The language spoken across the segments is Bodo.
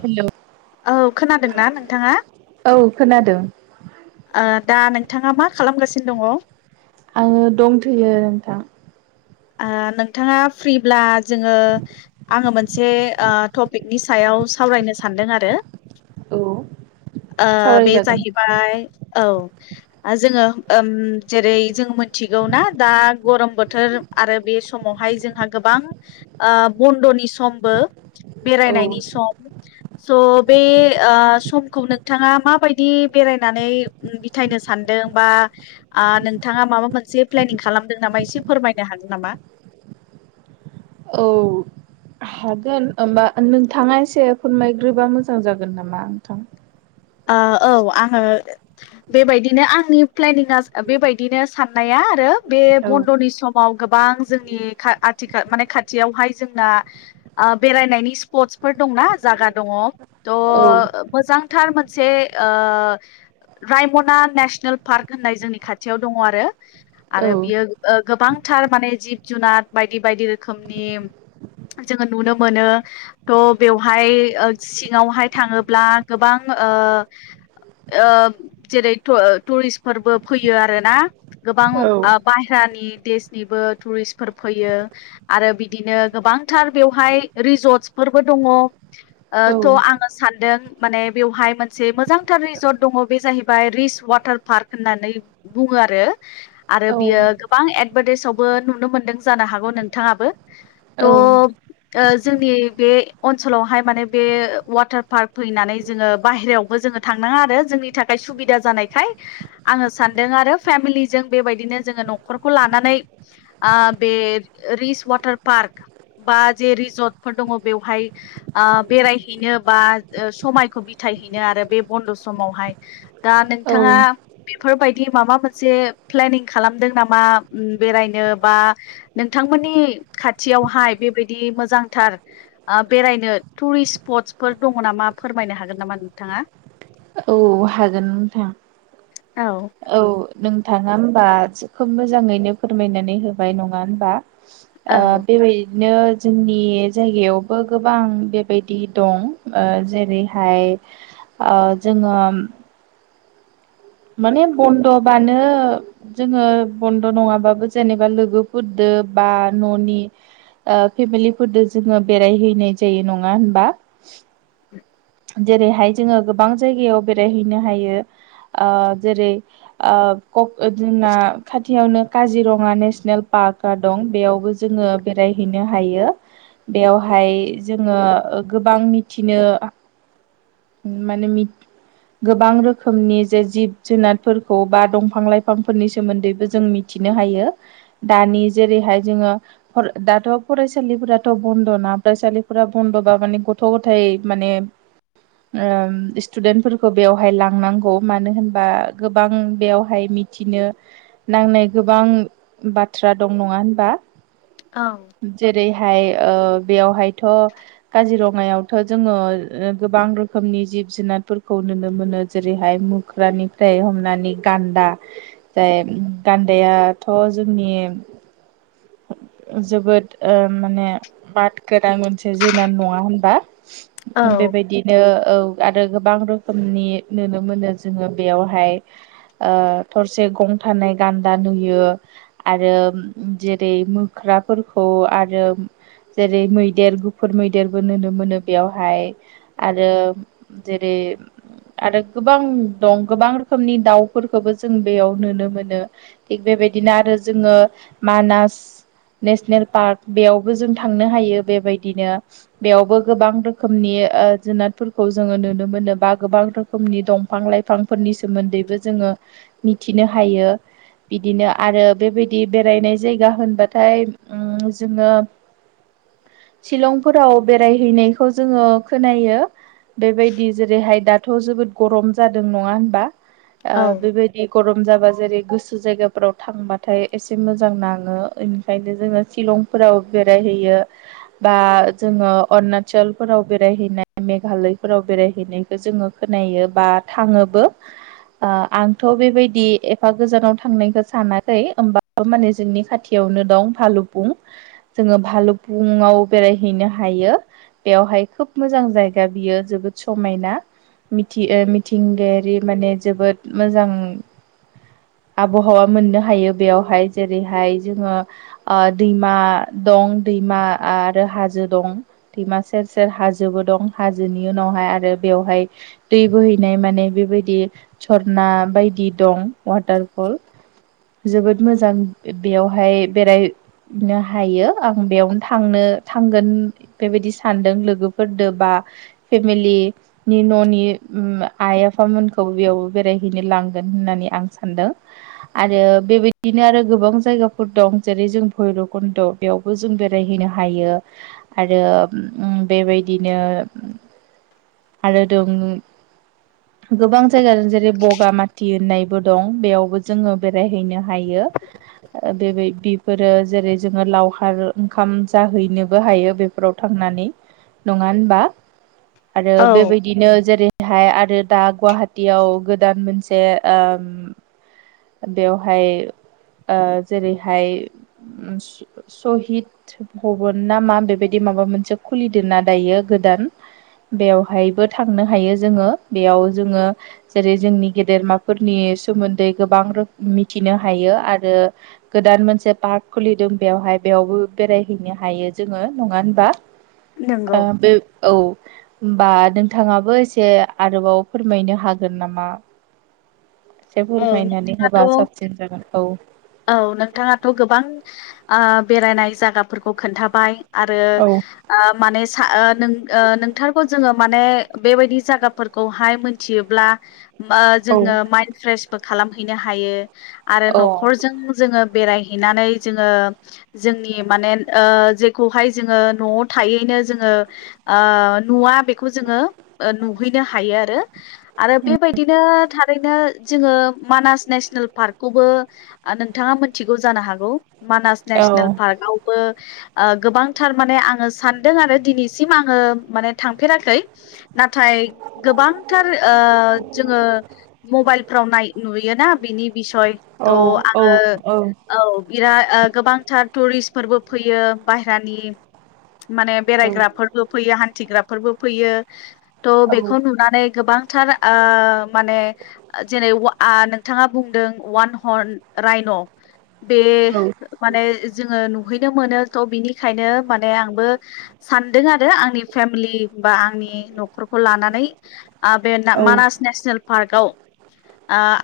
हेलौ। औ खोनादोंना नोंथाङा? औ खोनादों दा नों बिथाङा मा खालामगासिनो दङ? आङो दंथैयो नोंथां। ओ नोंथाङा फ्रिब्ला जोङो आङो मोनसे ओ टपिकनि सायाव सावरायनो सानदों आरो औ ओ बे सावरायजागोन जाहैबाय औ जोङो ओम जेरै जों मिथिगौ ना दा गरम बोथोर आरो बे समावहाय जोंहा गोबां बन्द'नि समबो औ बेरायनायनि सम स' बे समखौ नोंथाङा माबायदि बेरायनानै बिथायनो सान्दों बा ओ नोंथाङा माबा मोनसे प्लेनिं खालामदों नामा एसे फोरमाय नो हागोन नामा? औ हागोन ओमबा नोंथाङा एसे फोरमायग्रोबा मोजां जागोन नामा नोंथां? ओ औ आङो बेबायदिनो आंनि प्लेनिंआ बेबायदिनो साननाया आरो । बे औ बन्द'नि सम समाव गोबां जोंनि खा आथिखाल माने खाथियावहाय जोंना ओ बेरायनायनि स्पटस फोर दंना जागा दङ औ त' मोजांथार मोनसे ओ रायमना नेसनेल पार्क होननाय जोंनि खाथियाव दङ आरो औ आरो बियो गोबां थार माने जिब जुनार बायदि बायदि रोखोमनि जोङो नुनो मोनो थ' बेवहाय सिङावहाय थाङोब्ला गोबां ओ ओ जेरै टुरिस्टफोरबो फैयो आरोना गोबां बाहेरानि देशनिबो टुरिस्फोर फैयो। आरो बिदिनो गोबांथार बेवहाय रिजर्टस फोरबो दङ औ थ' आङो सानदों माने बेवहाय मोनसे मोजांथार रिजर्ट दङ बे जाहैबाय रिस वाटार पार्क होननानै बुङो आरो । आरो बियो औ गोबां एडभार्टाइसआवबो नुनो मोनदों जानो हागौ नोंथाङाबो थ' औ ओ जोंनि बे ओनसोलावहाय माने बे वाटार पार्क फैनानै जोङो बाहेरायावबो जोङो थांनाङा आरो जोंनि थाखाय सुबिदा जानायखाय आङो सानदों आरो फे फेमिलि जों बेबायदिनो जोङो न'खरखौ लानानै ओ बे रिस वाटार पार्क बा जे रिजर्टफोर दङ बेवहाय बेरायहैनो बा समाय खौ बिथायहैनो आरो बे बन्द' समावहाय दा नोंथाङा औ बेफोरबायदि बि माबा मोनसे प्लेनिं खालामदों नामा बेरायनो बा नोंथांमोननि खाथियावहाय बेबायदि मोजांथार बेरायनो टुरिस्ट स्पटसफोर दङ नामा? मा फोरमायनो हागोन नामा नोंथाङा । औ हागोन नोंथां औ औ नोंथाङा होनोमबा खोब मोजाङैनो फोरमायनानै होबाय नङा होनबा? औ बेबायदिनो जोंनि जायगायावबो गोबां बेबायदि दं ओ जेरैहाय ओ जोङो माने बन्दबानो जोङो बन्द' नङाबाबो जेनेबा लोगोफोर बा न'नि फेमिलिफोरजों जोङो बेरायहैनाय जायो नङा होनबा जेरैहाय जोङो गोबां जायगायाव बेरायहैनो हायो । आ जेरैना आ खा खाथियावनो काजिरङा नेसनेल पार्कआ दं बेयावबो जोङो बेरायहैनो हायो बेवहाय जोङो गोबां मिथिनो माने मि गोबां रोखोमनि जे जिब जुनारफोरखौ बा दंफां लाइफांफोरनि सोमोन्दैबो जों मिथि हायो दानि जेरैहाय जोङो दाथ' फरायसालिफोराथ' बन्द' ना फरायसालिफोरा बन्द' बा माने गथ' गथायाइ माने [inaudible] ओ स्टुदेन्टफोरखौ बेवहाय लांनांगौ मानो होनबा गोबां बेवहाय मिथि बिनो नांनाय गोबां बाथ्रा दं नङा होनबा औ जेरै बेहाय ओ बेयावहायथ' काजिरङायावथ' जोङो गोबां रोखोमनि जिब जुनारफोरखौ नुनो मोनो जेरैहाय मोख्रानिफ्राय हमनानै गा गान्दा जाय गान्दायाथ' जोंनि जोबोद माने बाद गोनां मोनसे जुनार नङा होनबा बेबायदिनो औ आरो गोबां रोखोमनि नुनो मोनो जोङो बेयावहाय ओ थरसे गंथानै गान्दा नुयो आरो जेरै मोख ग्राफोरखौ आरो जेरै मैदेर गुफुर मैदेरबो नुनो मोनो बेवहाय आरो जेरै आरो गोबां दं गोबां रोखोमनि दाउफोरखौबो जों बेयाव नुनो मोनो। थिग बे बेबायदिनो आरो जोङो मानास नेसनेल पार्क बेयावबो जों थांनो हायो बेबायदिनो बेयावबो गोबां रोखोमनि ओ जुनादफोरखौ जोङो नुनो मोनो बा गोबां रोखोमनि दंफां लाइफांफोरनि सोमोन्दैबो जोङो मिथिनो हायो। बिदिनो आरो बेबायदि बेरायनाय जायगा होनबाथाय ओम जोङो। [inaudible] सिलंफोराव बेरायहैनायखौ जोङो खोनायो बेबायदि जेरैहाय दाथ' जोबोद गरम जादों नङा होनबा ओ औ बेबायदि गरम जाबा जेरै गोसो जायगाफ्राव थांबाथाय एसे मोजां नाङो ओंखायनो जोङो सिलं फ्राव बेरायहैयो बा जोङो अरुनाचल फ्राउ बेरायहैनाय मेघालयफोराव बेरायहैनायखौ जोङो खोनायो बा थाङोबो। ओ आंथ' बेबायदि एफा गोजानाव थांनायखौ सानाखै होमबाबो माने जोंनि खाथियाव नो दं भालुकफुं जोङो भालुफुंआव बेरायहैनो हायो। बेवहाय खोब मोजां जायगा बियो जोबोद समायना। मिथि ओ मिथिंगायारि माने जोबोद मोजां आबहावा मोननो हायो बेयावहाय जेरैहाय जोङो ओ दैमा दं दै दैमा आरो हाजो दं दैमा सेर सोर हाजोबो दं हाजोनि उनावहाय आरो बेवहाय दै बोहैनाय माने बेबायदि सरना बायदि दं वाटारफल जोबोद मोजां बेयावहाय बेराय नो हायो आं बेयावनो थांनो थांगोन बेबायदि सान सानदों लोगोफोरजों बा फेमिलिनि न'नि आइ आफामोनखौ अबेआव बेरायहैनो लांगोन होननानै आं फोर दं जेरै जों भैरबकन्द' बेयावबो जों बेरायहैनो हायो आरो ओम बेबायदिनो आरो दं गोबां जायगाजों जेरै- बगामाथि नायबो दं बेयावबो जोङो बेरायहैनो हायो बेबाय बिफोरो जेरै जोङो लावखार ओंखाम जाहैनोबो हायो बेफोराव थांनानै नङा होनबा आरो औ बेबायदिनो जेरै- बेहाय आरो दा गुवाहाटियाव गोदान मोनसे ओ बेवहाय ओ जेरैहाय सहिद भबन ना मा बेबायदि माबा माबा मोनसे खुलिदों ना दायो गोदान बेवहायबो थांनो हायो जोङो बेयाव जोङो जेरै जोंनि गेदेरमाफोरनि सोमोन्दै गोबां रो मिथिनो हायो आरो गोदान मोनसे पार्क खुलिदों बेयावहा बाय बेयावबो बेरायहैनो हायो जोङो नङा होनबा ओ नंगौ बे औ होनबा नोंथाङाबो एसे आरोबाव फोरमायनो हागोन नामा? एसे औ फोरमायनानै होबा नोंथाङाथ' साबसिन जागोन औ औ नोंथाङाथ' गोबां ओ बेरायनाय जायगाफोरखौ खोन्थाबाय आरो औ आ माने सा ओ ओ नोंथारगो जोङो माने बेबायदि जायगाफोरखौहाय मोनथियोब्ला औ जोङो माइन्द फ्रेसबो खालामहैनो हायो आरो औ नख' जों जोङो बेरायहैनानै जोङो जोंनि माने ओ जेखौहाय जोङो न'आव थायैनो जोङो ओ नुवा बेखौ जोङो नुहैनो हायो आरो आरो बेबायदिनो थारैनो जोङो मानास नेसनेल पार्कखौबो आं नोंथाङा मोनथिगौ जानो हागौ मानास औ नेसनेल पार्क आवबो ओ गोबांथार माने आङो सानदों आरो दिनैसिम आङो माने थांफेराखै नाथाय गोबां थार ओ जोङो मबाइलफ्राव नाय नुयोना बिनि बिसय थ' औ आङो औ फोरबो फैयो बायहरानि माने औ बेरायग्राफोरबो फैयो थिग्राफोरबो फैयो थह बेखौ नुनानै गोबांथार ओ माने जेरै वा आं नोंथाङा बुंदों वान हर्न राइन' बे माने जोङो नु हैनो मोनो थ' बिनिखायनो माने आंबो सानदों आरो आंनि फेमिलि बा आंनि न'खरखौ लानानै आ बे ना औ मानास नेसनेल पार्कआव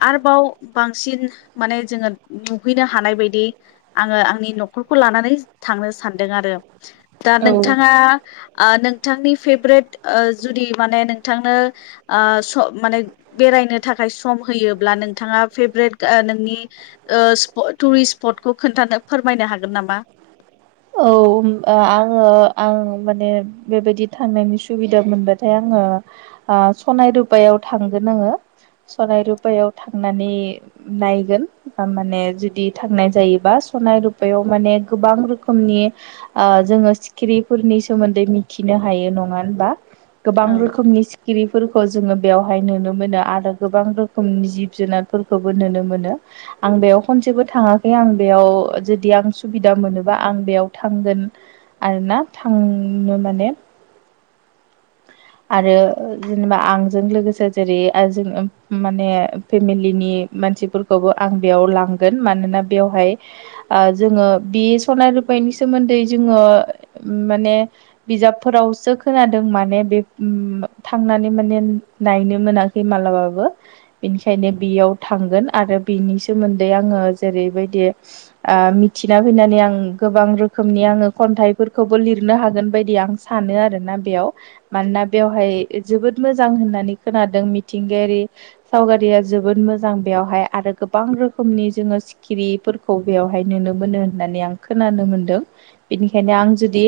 आरोबाव बांसिन माने जोङो नुहैनो हानाय बायदि आङो आंनि न'खरखौ लानानै थांनो सानदों आरो दा औ नोंथाङा ओ नोंथांनि फेभरेट जुदि माने नोंथांनो माने बे नो थाखाय सम होयोब्ला नोंथाङा फेब्रेट गा ओ नि ओ स्पट टुरिस स्पटखौ खोनथानो फोरमायनो हागोन नामा? औ आङो आं माने बेबायदि थांनायनि सुबिदा मोनबाथाय आं आ ओ सनाय रुबायाव थांगोन नोङो सलाय रुपायाव थांनानै नायगोन थारमाने जुदि थांनाय जायोबा सनाय रुपायाव माने गोबां रोखो रोखोमनि ओ जोङो सिखिरिफोरनि सोमोन्दै मिथिनो हायो नङा होनबा गोबां औ रोखोमनि गिरिफोरखौ जोङो बेवहाय नुनो मोनो आरो गोबां रोखोमनि जिब जुनारफोरखौबो नुनो मोनो आं बेयाव खनसेबो थाङाखै आं बेयाव जुदि आं सुबिदा मोनोब्ला बा आं बेयाव थांगोन आरोना थांनो माने [inaudible] आरो जेनेबा आंजों लोगोसे जेरै आजों माने फेमिलिनि मानसिफोरखौबो आं बेयाव लांगोन मानोना बेवहाय आ जोङो बि सनाय रुपायनि सोमोन्दै जोङो माने बिजाबफोरावसो खोनादों माने बे उम थांनानै माने नायनो मोनाखै मालाबाबो बेनिखायनो बेयाव थांगोन आरो बिनि सोमोन्दै आङो जेरैबायदि ओ मिथिना फैनानै आं गोबां रोखोमनि आङो खन्थाइफोरखौबो लिरनो हागोन बायदि आं सानो आरोना बेयाव मान मानोना बेवहाय जोबोद मोजां होननानै खोनादों मिथिंगायारि सावगारिया जोबोद मोजां आं बेवहाय आरो गोबां रोखोमनि जोङो सिखिरिफोरखौ बेवहाय नुनो मोनो होननानै आं खोनानो मोनदों बेनिखायनो आं जुदि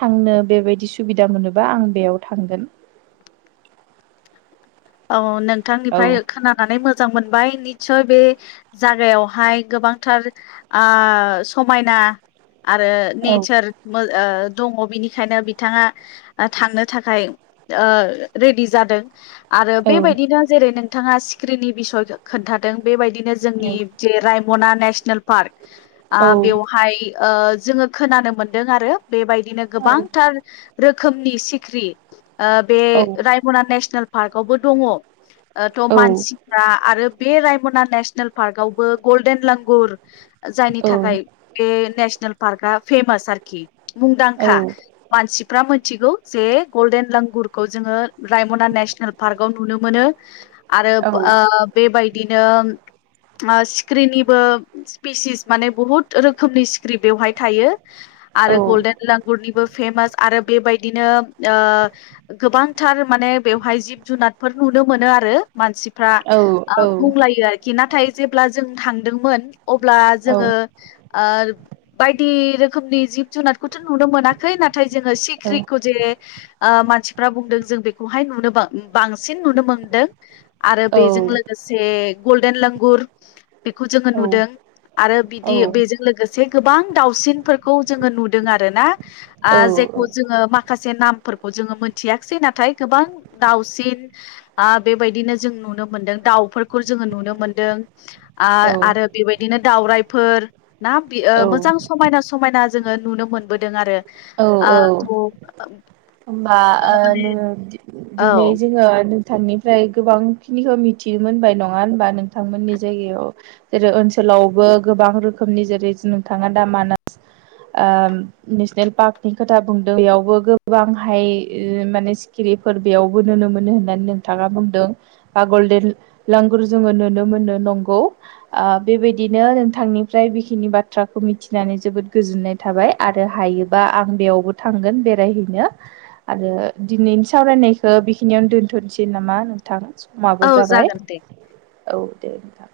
थांनो बेबायदि सुबिदा मोनोबा आं बेयाव थांगोन [inaudible] औ औ नोंथांनिफ्राय खोनानानै मोजां मोन बाय निचय बे जागायावहाय गोबांथार आ समायना आरो औ नेचार मा ओ दङ बिनिखायनो बिथाङा थांनो थाखाय रेडि जादों आरो औ बेबायदिनो जेरै नोंथाङा स्क्रिननि बिसय खोन्थादों बेबायदिनो जोंनि जे राइम मना नेसनेल पार्क औ बेवहाय जोङो खोनानो मोनदों आरो बेबायदिनो गोबांथार रोखोमनि सिख्रि बे औ रायमना नेसनेल पार्कआवबो दङ थ' मानसिफ्रा आरो बे रायमना नेसनेल पार्कआवबो गल्डेन लांगुर जायनि औ थाखाय बे नेसनेल पार्कआ फेमास आरोखि औ मुंदांखा मानसिफ्रा मिथिगौ जे गल्डेन लगुरखौ जोङो रायमना नेसनेल पार्कव नुनो मोनो आरो औ आ बेबायदि नोम सिक्रिनिबो स्पिसिस माने बहुत रोखोमनि सिक्रि बेवहाय थायो आरो गल्डेन लांगुरनिबो फेमास आरो बेबायदिनो ओ गोबांथार मान बेवहाय जिब जुनादफोर नुनो मोनो आरो मानसिफ्रा ओ बुंलायो आरोखि नाथाय जेब्ला जों थांदोंमोन अब्ला जोङो ओ बायदि रोखोमनि जिब जुनार खौथ' नुनो मोनाखै नाथाय जोङो सिख्रिखौ जे ओ मानसिफ्रा बुंदों जों बेखौहाय नुनो बा बांसिन नुनो मोनदों आरो बेजों लोगोसे गल्डेन लांगुर बेखौ जोङो नुदों । आरो बिदि बेजों लोगोसे गोबां दाावसिनफोरखौ जोङो नुदों आरो ना आ जे जायखौ जोङो माखासे नामफोरखौ जोङो मोनथियाखिसै नाथाय गोबां दाउसिन आ बेबायदिनो जों नुनो मोनदों दाउफोर खुल जोङो नुनो मोनदों । आ-आरो बेबायदिनो दावरायफोर ना बि ओ औ मोजां समायना समायना जोङो नुनो मोनबोदों आरो औ आ औ थ [unintelligible] होमबा ओ माने नोङो औ दिनै जोङो नोंथांनिफ्राय गोबांखिनिखौ मिथिनो मोनबाय नङा होनबा नोंथांमोननि जायगायाव जेरै ओ ओनसोलावबो गोबां रोखोमनि जेरैस नोंथाङा दा मानास ओ नेसनेल पार्कनि खोथा बुंदों बेयावबो गोबां हाय ओ माने सिखिरि बेफोर बेयावबो नुनो मोनो होननानै नोंथाङा बुंदों बा गल्डेन लांगुर जोङो नुनो मोन ओ नंगो ओ बेबायदिनो नोंथांनिफ्राय बेखिनि बाथ थ्राखौ मिथिनानै जोबोद गोजोननाय थाबाय आरो हायोबा आं बेयावबो थांगोन बेरायहैनो आरो दिनैनि सावरायनायखौ बेखिनियावनो दोन्थ'सै नामा नोंथां । औ माबो जाबाय जागोन दे औ दे नोंथां ।